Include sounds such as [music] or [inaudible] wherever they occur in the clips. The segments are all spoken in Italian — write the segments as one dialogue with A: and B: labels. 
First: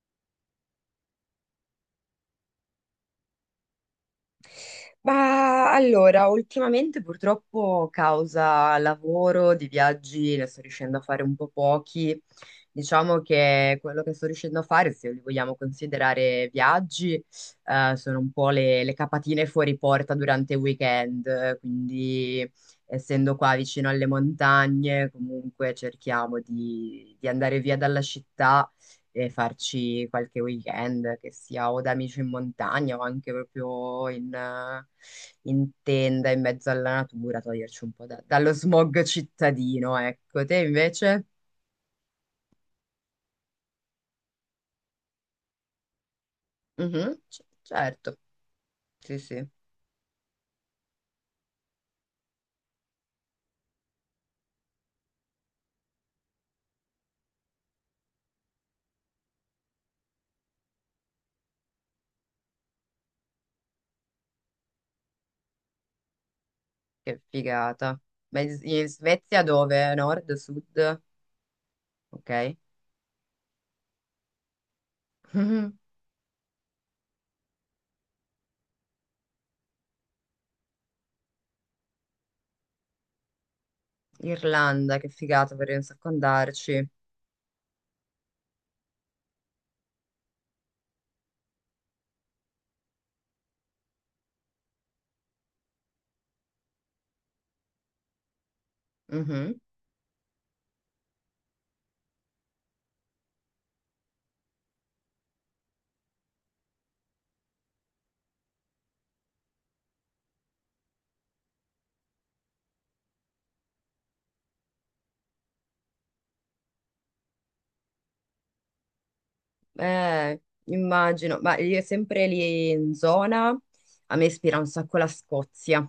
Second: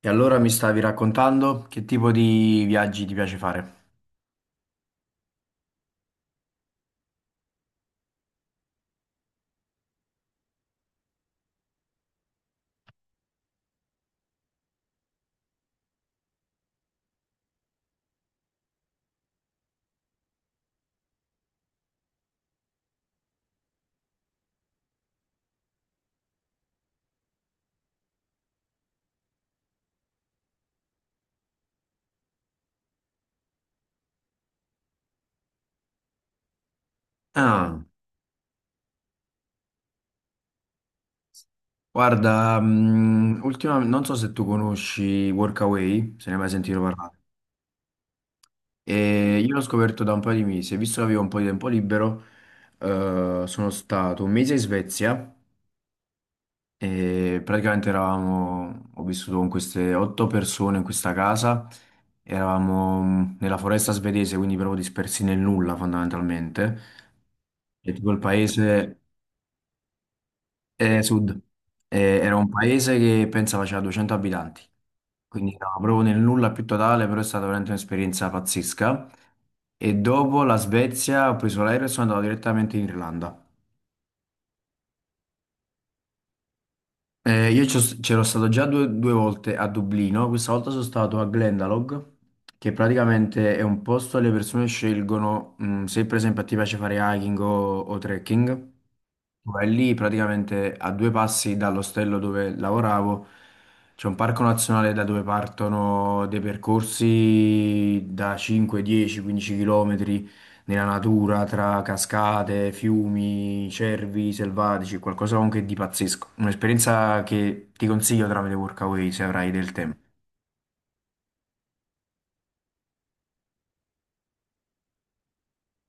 A: E allora mi stavi raccontando che tipo di viaggi ti piace fare?
B: Ma allora, ultimamente purtroppo causa lavoro, di viaggi, ne sto riuscendo a fare un po' pochi. Diciamo che quello che sto riuscendo a fare, se li vogliamo considerare viaggi, sono un po' le capatine fuori porta durante il weekend. Quindi, essendo qua vicino alle montagne, comunque cerchiamo di andare via dalla città e farci qualche weekend, che sia o da amici in montagna o anche proprio in tenda in mezzo alla natura,
A: Ah,
B: toglierci un po' dallo smog cittadino, ecco. Te invece?
A: guarda, non so se tu conosci Workaway, se ne hai mai sentito parlare.
B: Mhm, certo, sì,
A: E
B: sì,
A: io l'ho scoperto da un paio di mesi, e visto che avevo un po' di tempo libero, sono stato un mese in Svezia e praticamente ho vissuto con queste otto persone in questa casa, eravamo nella foresta svedese, quindi proprio dispersi nel nulla fondamentalmente.
B: che
A: E
B: figata.
A: tipo il
B: Ma in
A: paese,
B: Svezia dove? Nord, sud?
A: eh, sud. Era un
B: Ok. [laughs]
A: paese che pensa faceva 200 abitanti, quindi era
B: Mhm.
A: proprio nel nulla più totale, però è stata veramente un'esperienza pazzesca. E dopo la Svezia ho preso l'aereo e sono andato direttamente in Irlanda.
B: Irlanda, che figata, vorrei un sacco andarci.
A: C'ero stato già due volte a Dublino, questa volta sono stato a Glendalough, che praticamente è un posto dove le persone scelgono, se per esempio ti piace fare hiking o trekking.
B: Mm-hmm.
A: Vai lì praticamente a due passi dall'ostello dove lavoravo. C'è un parco nazionale da dove partono dei percorsi da 5, 10, 15 km nella natura tra cascate, fiumi, cervi selvatici, qualcosa comunque di pazzesco. Un'esperienza che ti consiglio tramite Workaway se avrai del tempo.
B: Eh, Immagino, ma io sempre lì in zona, a me ispira un sacco la Scozia.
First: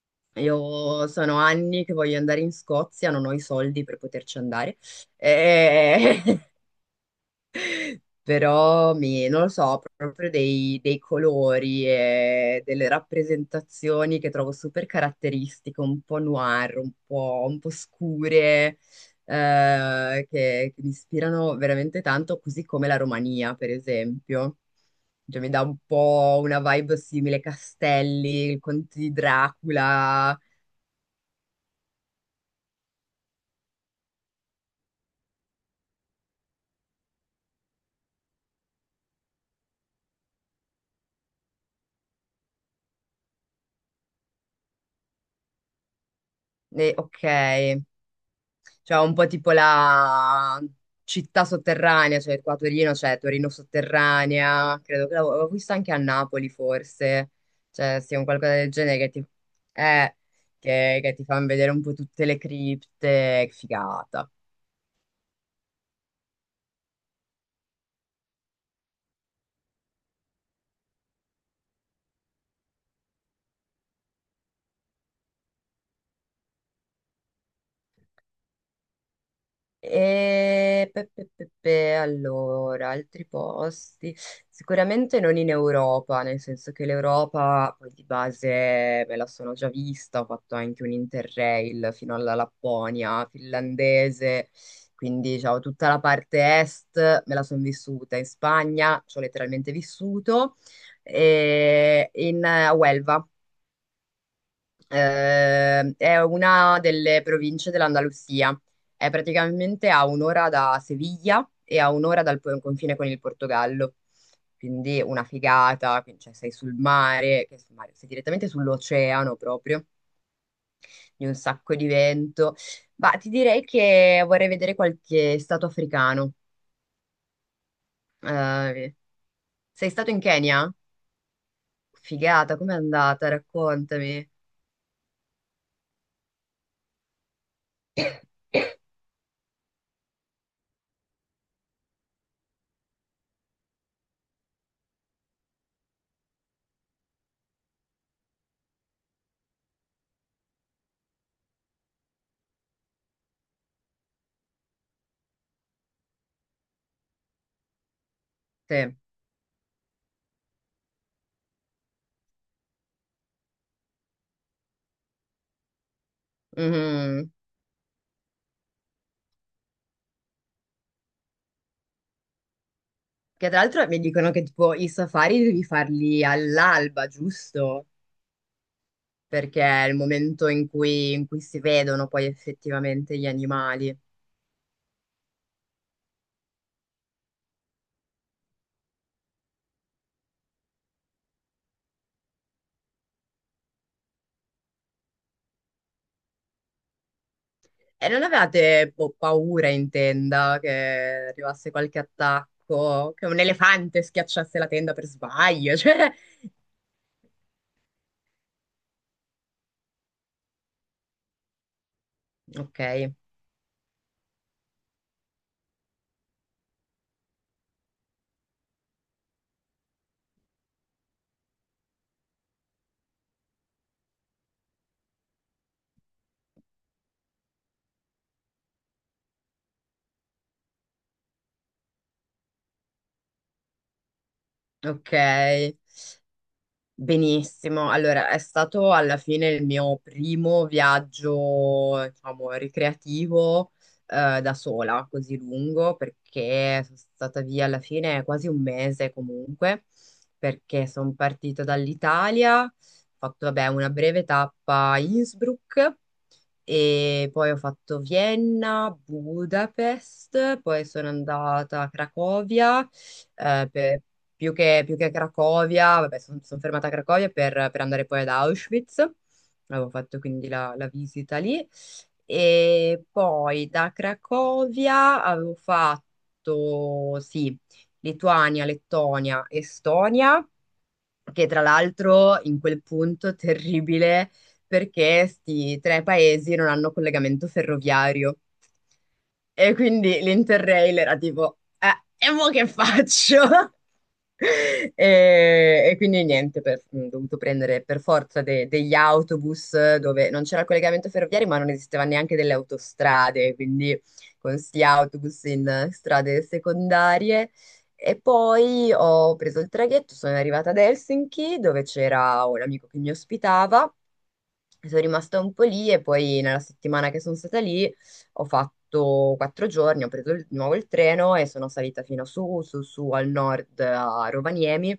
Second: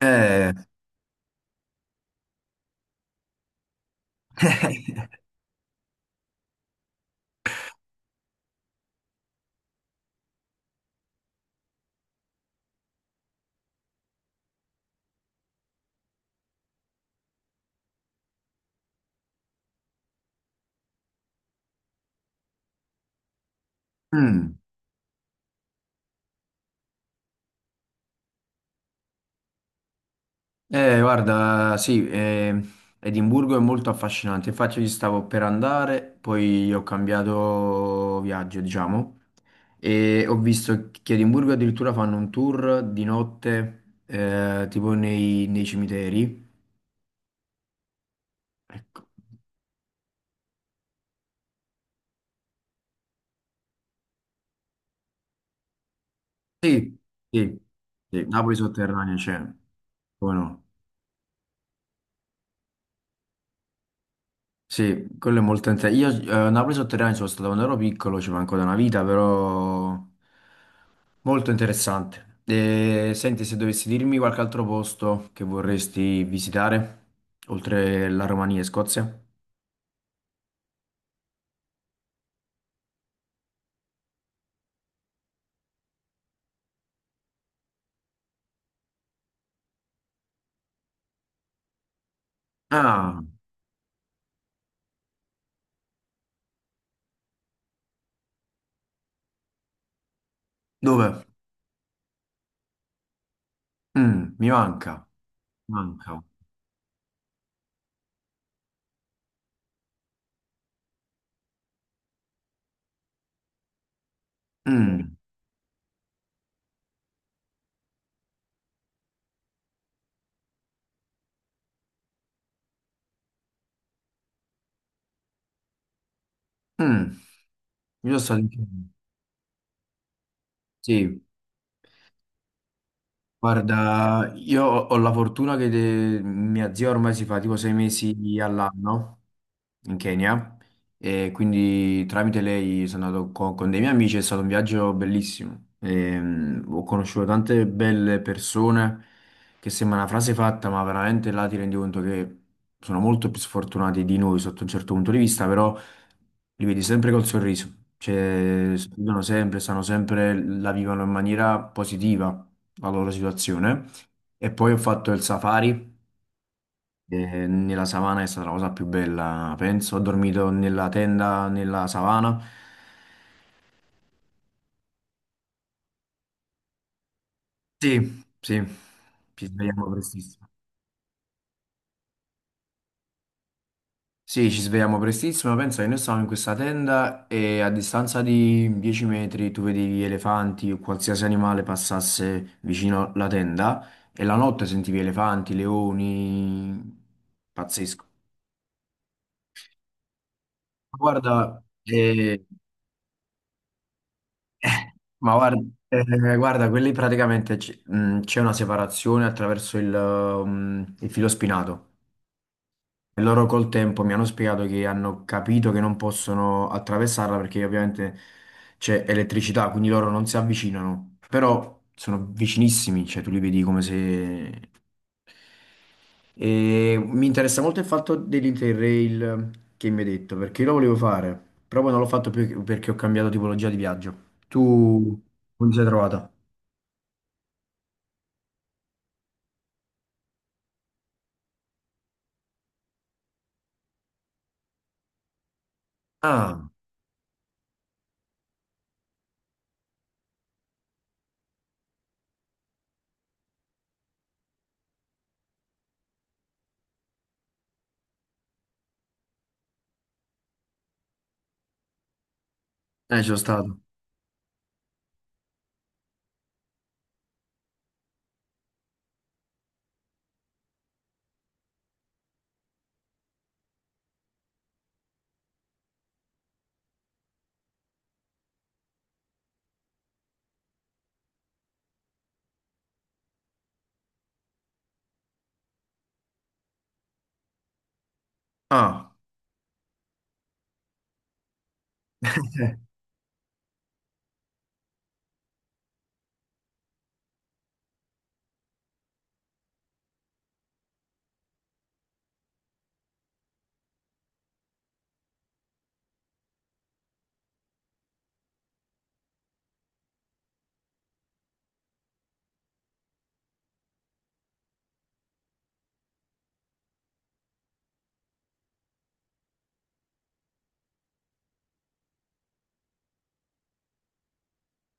A: Eh.
B: Io sono anni che voglio andare in Scozia, non ho i soldi per poterci andare.
A: [laughs]
B: Eh, [laughs] Però mi, non lo so, proprio dei colori e delle rappresentazioni che trovo super caratteristiche, un po' noir, un po' scure, eh, che mi ispirano veramente tanto, così come la Romania, per
A: Mm.
B: esempio. Cioè, mi dà un po' una vibe simile, castelli, il conte di Dracula.
A: Guarda, sì, Edimburgo è molto affascinante, infatti io ci stavo per andare, poi ho cambiato viaggio, diciamo, e ho visto che a Edimburgo addirittura fanno un tour di notte, tipo nei cimiteri.
B: E, ok. Cioè
A: Ecco.
B: un po' tipo la città sotterranea, cioè qua a Torino c'è Torino sotterranea, credo che l'avevo vista anche a Napoli
A: Sì,
B: forse,
A: sì,
B: cioè sia
A: sì,
B: un qualcosa
A: Napoli
B: del genere che
A: sotterranea
B: ti,
A: c'è,
B: eh,
A: come no?
B: che ti fanno vedere un po' tutte le cripte, che figata.
A: Sì, quello è molto interessante. Io a Napoli sotterranea ci sono stato quando ero piccolo, ci manco da una vita, però molto interessante. E, senti, se dovessi dirmi qualche altro posto che vorresti visitare, oltre la Romania e Scozia?
B: Allora, altri posti, sicuramente non in Europa, nel senso che l'Europa poi di base me la sono già vista, ho fatto anche un Interrail fino alla
A: Ah,
B: Lapponia finlandese, quindi diciamo tutta la parte est me la sono vissuta, in Spagna ci ho letteralmente vissuto,
A: dove?
B: e in a Huelva.
A: Mm, mi manca,
B: È
A: manca.
B: una delle province dell'Andalusia. È praticamente a un'ora da Seviglia e a un'ora confine con il Portogallo. Quindi
A: Mm,
B: una figata, quindi, cioè, sei sul mare, che sul mare, sei direttamente sull'oceano proprio, di un sacco di vento. Ma ti direi che vorrei vedere qualche stato africano.
A: mm. Io sono stato in Kenya.
B: Eh, sei stato in Kenya?
A: Sì.
B: Figata, com'è andata? Raccontami.
A: Guarda, io ho la fortuna che mia zia ormai si fa tipo 6 mesi all'anno in Kenya e quindi tramite lei sono andato con dei miei amici, è stato un viaggio bellissimo. Ho conosciuto tante belle persone, che sembra una frase fatta, ma veramente là ti rendi conto che sono molto più sfortunati di noi sotto un certo punto di vista, però li vedi sempre col sorriso, cioè
B: Sì.
A: sorridono sempre, stanno sempre, la vivono in maniera positiva la loro situazione. E poi ho fatto il safari,
B: Mhm.
A: nella savana è stata la cosa più bella, penso. Ho dormito nella tenda, nella savana.
B: Che tra l'altro mi dicono che tipo i safari devi farli all'alba, giusto?
A: Sì, sì, ci
B: Perché
A: svegliamo
B: è il
A: prestissimo.
B: momento in cui si vedono poi effettivamente gli animali.
A: Sì, ci svegliamo prestissimo, pensa che noi stavamo in questa tenda e a distanza di 10 metri tu vedevi elefanti o qualsiasi animale passasse vicino alla tenda, e la notte sentivi elefanti, leoni, pazzesco.
B: E non avevate boh, paura in tenda che
A: Ma guarda,
B: arrivasse qualche attacco, che un elefante
A: [laughs]
B: schiacciasse la tenda
A: eh,
B: per
A: ma guarda,
B: sbaglio? [laughs] Cioè,
A: guarda, quelli praticamente c'è una separazione attraverso il filo spinato.
B: ok,
A: E loro col tempo mi hanno spiegato che hanno capito che non possono attraversarla perché ovviamente c'è elettricità, quindi loro non si avvicinano, però sono vicinissimi, cioè tu li vedi come se. E mi interessa molto il fatto dell'Interrail che mi hai detto, perché io lo volevo fare, però poi non l'ho fatto più perché ho cambiato tipologia di viaggio.
B: ok.
A: Tu come ti sei trovata?
B: Benissimo, allora è stato alla fine il mio primo viaggio, diciamo, ricreativo da sola, così lungo,
A: Ah,
B: perché sono stata via alla fine quasi un mese comunque, perché sono partita dall'Italia, ho fatto vabbè, una breve tappa a Innsbruck e poi ho fatto Vienna, Budapest, poi sono andata a Cracovia,
A: ci sono
B: eh,
A: stato.
B: per- più che a Cracovia, vabbè, sono fermata a Cracovia per andare poi ad Auschwitz, avevo fatto quindi la visita lì, e poi da Cracovia avevo fatto, sì, Lituania, Lettonia, Estonia, che tra l'altro in quel punto terribile perché sti tre paesi non hanno collegamento ferroviario
A: Ah,
B: e quindi l'Interrail era e mo che
A: eh.
B: faccio? [laughs] [laughs] E, e quindi niente, ho dovuto prendere per forza degli autobus dove non c'era il collegamento ferroviario, ma non esisteva neanche delle autostrade, quindi con sti autobus in strade secondarie. E poi ho preso il traghetto, sono arrivata ad Helsinki dove c'era un amico che mi ospitava. Sono rimasta un po' lì e poi nella settimana che sono stata lì ho fatto quattro giorni, ho preso di nuovo il treno e sono salita fino su, su, su al nord a Rovaniemi,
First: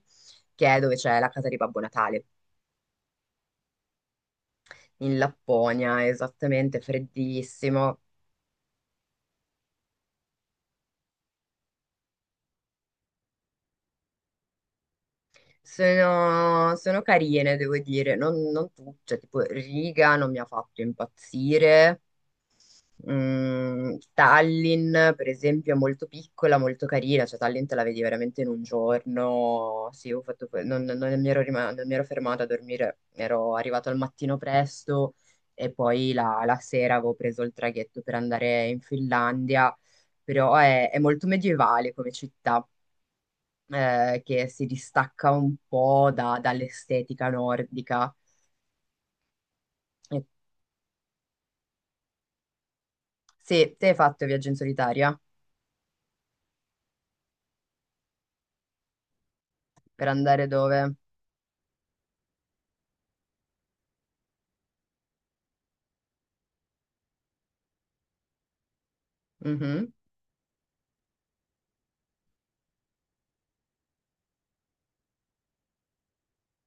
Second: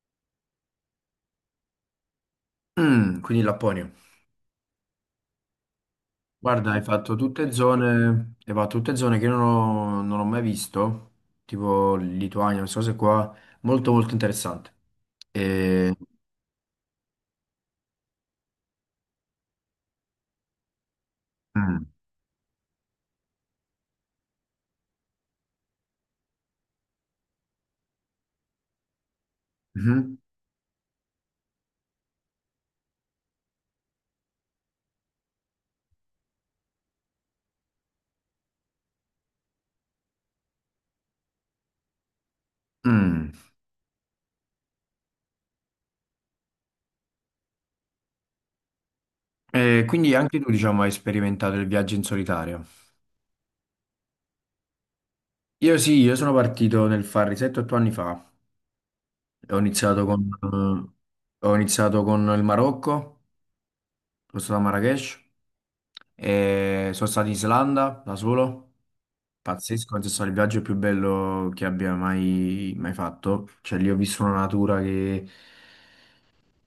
B: che è dove c'è la casa di Babbo Natale,
A: Mm, quindi in Lapponia.
B: in Lapponia,
A: Guarda,
B: esattamente,
A: hai fatto tutte
B: freddissimo.
A: zone, hai fatto tutte zone che non ho mai visto, tipo Lituania, queste cose qua, molto molto interessante. E,
B: Sono carine, devo dire, non tu, cioè tipo Riga non mi ha fatto
A: Mm.
B: impazzire. Mm, Tallinn, per esempio, è molto piccola, molto carina, cioè Tallinn te la vedi veramente in un giorno. Sì,
A: Mhm.
B: ho fatto non mi ero fermata a dormire, ero arrivato al mattino presto e poi la sera avevo preso il traghetto per andare in Finlandia, però è molto medievale come città,
A: Mm.
B: che si distacca un po' dall'estetica nordica.
A: E quindi
B: E-
A: anche tu, diciamo, hai sperimentato il viaggio in solitario.
B: sì, te hai fatto viaggio in solitaria?
A: Io sì, io sono partito nel Farri 7-8 anni fa, ho iniziato
B: Per andare
A: con,
B: dove?
A: il Marocco, sono stato a Marrakech, e sono stato in Islanda da solo,
B: Mhm.
A: pazzesco, penso sia stato il viaggio più bello che abbia mai, mai fatto, cioè lì ho visto una natura che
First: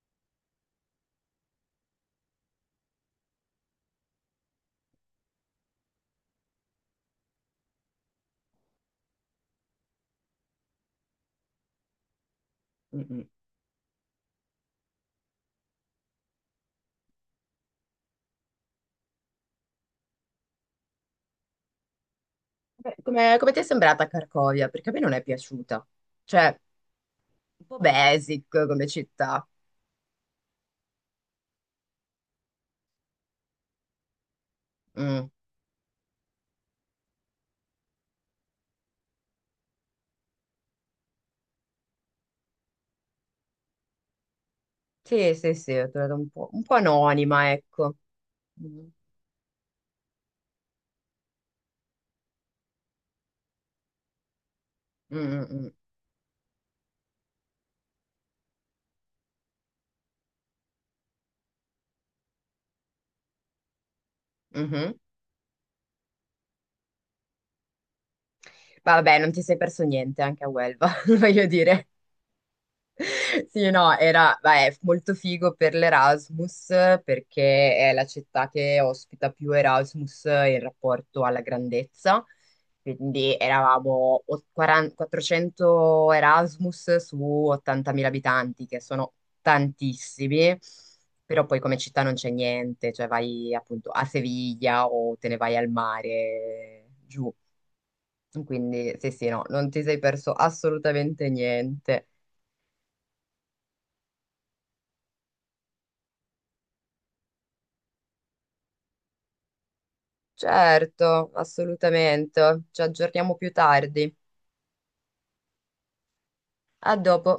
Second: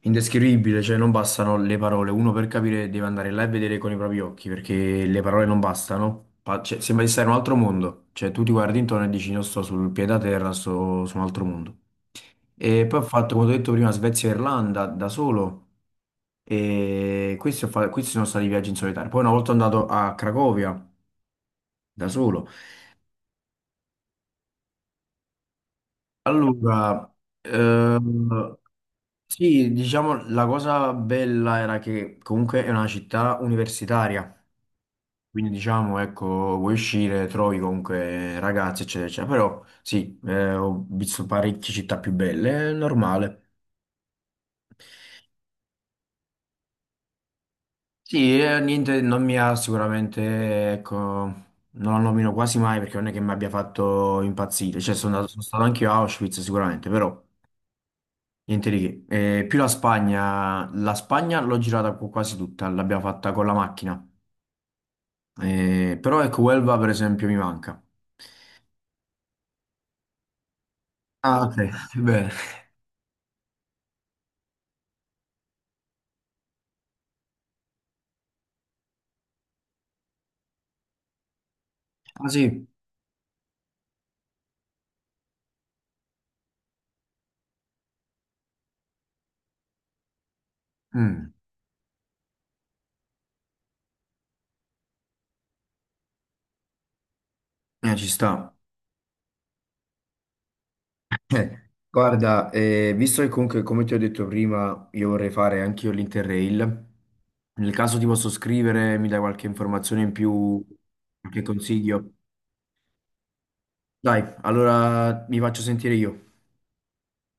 A: indescrivibile, cioè non bastano le parole, uno per capire deve andare là e vedere con i propri occhi, perché le parole non bastano, cioè, sembra di stare in un altro mondo, cioè tu ti guardi intorno e dici non sto sul piede a terra, sto su un altro mondo. E poi ho
B: Mm-mm.
A: fatto, come ho detto prima, Svezia e Irlanda da solo. E questi sono stati viaggi in solitario. Poi una volta andato a Cracovia da solo.
B: Beh, come ti è sembrata Cracovia? Perché a me non è piaciuta. Cioè,
A: Allora,
B: un po' basic
A: ehm,
B: come città.
A: sì, diciamo la cosa bella era che comunque è una città universitaria.
B: Mm.
A: Quindi diciamo, ecco, vuoi uscire, trovi comunque ragazzi, eccetera, eccetera. Però sì, ho visto parecchie città più belle, è normale.
B: Sì, sì, sì, ho trovato un po' anonima, ecco.
A: Sì,
B: Mm.
A: niente, non mi ha sicuramente, ecco, non lo nomino quasi mai perché non è che mi abbia fatto impazzire, cioè sono
B: Mm,
A: andato, sono
B: mm,
A: stato
B: mm.
A: anche io a Auschwitz sicuramente, però niente di che. Più la Spagna l'ho girata quasi tutta, l'abbiamo fatta con la macchina.
B: Mhm.
A: Però ecco, Huelva per esempio mi manca.
B: Ma vabbè, non ti sei perso niente anche a Huelva, [laughs]
A: Ah,
B: voglio
A: ok,
B: dire.
A: [laughs] bene.
B: Sì, no, era, beh, molto figo per l'Erasmus perché è la città che ospita più Erasmus in rapporto alla grandezza.
A: Ah sì,
B: Quindi eravamo 40 400 Erasmus su 80.000 abitanti, che sono tantissimi,
A: mm,
B: però poi come città non c'è niente, cioè vai appunto a Seviglia o te ne vai al mare giù.
A: ci sta.
B: Quindi sì, sì, no, non ti sei perso assolutamente
A: Eh,
B: niente.
A: Guarda, visto che comunque, come ti ho detto prima, io vorrei fare anch'io l'Interrail, nel caso ti posso scrivere, mi dai qualche informazione in più,
B: Certo,
A: qualche consiglio?
B: assolutamente. Ci aggiorniamo più tardi.
A: Dai, allora mi faccio sentire io.
B: A dopo.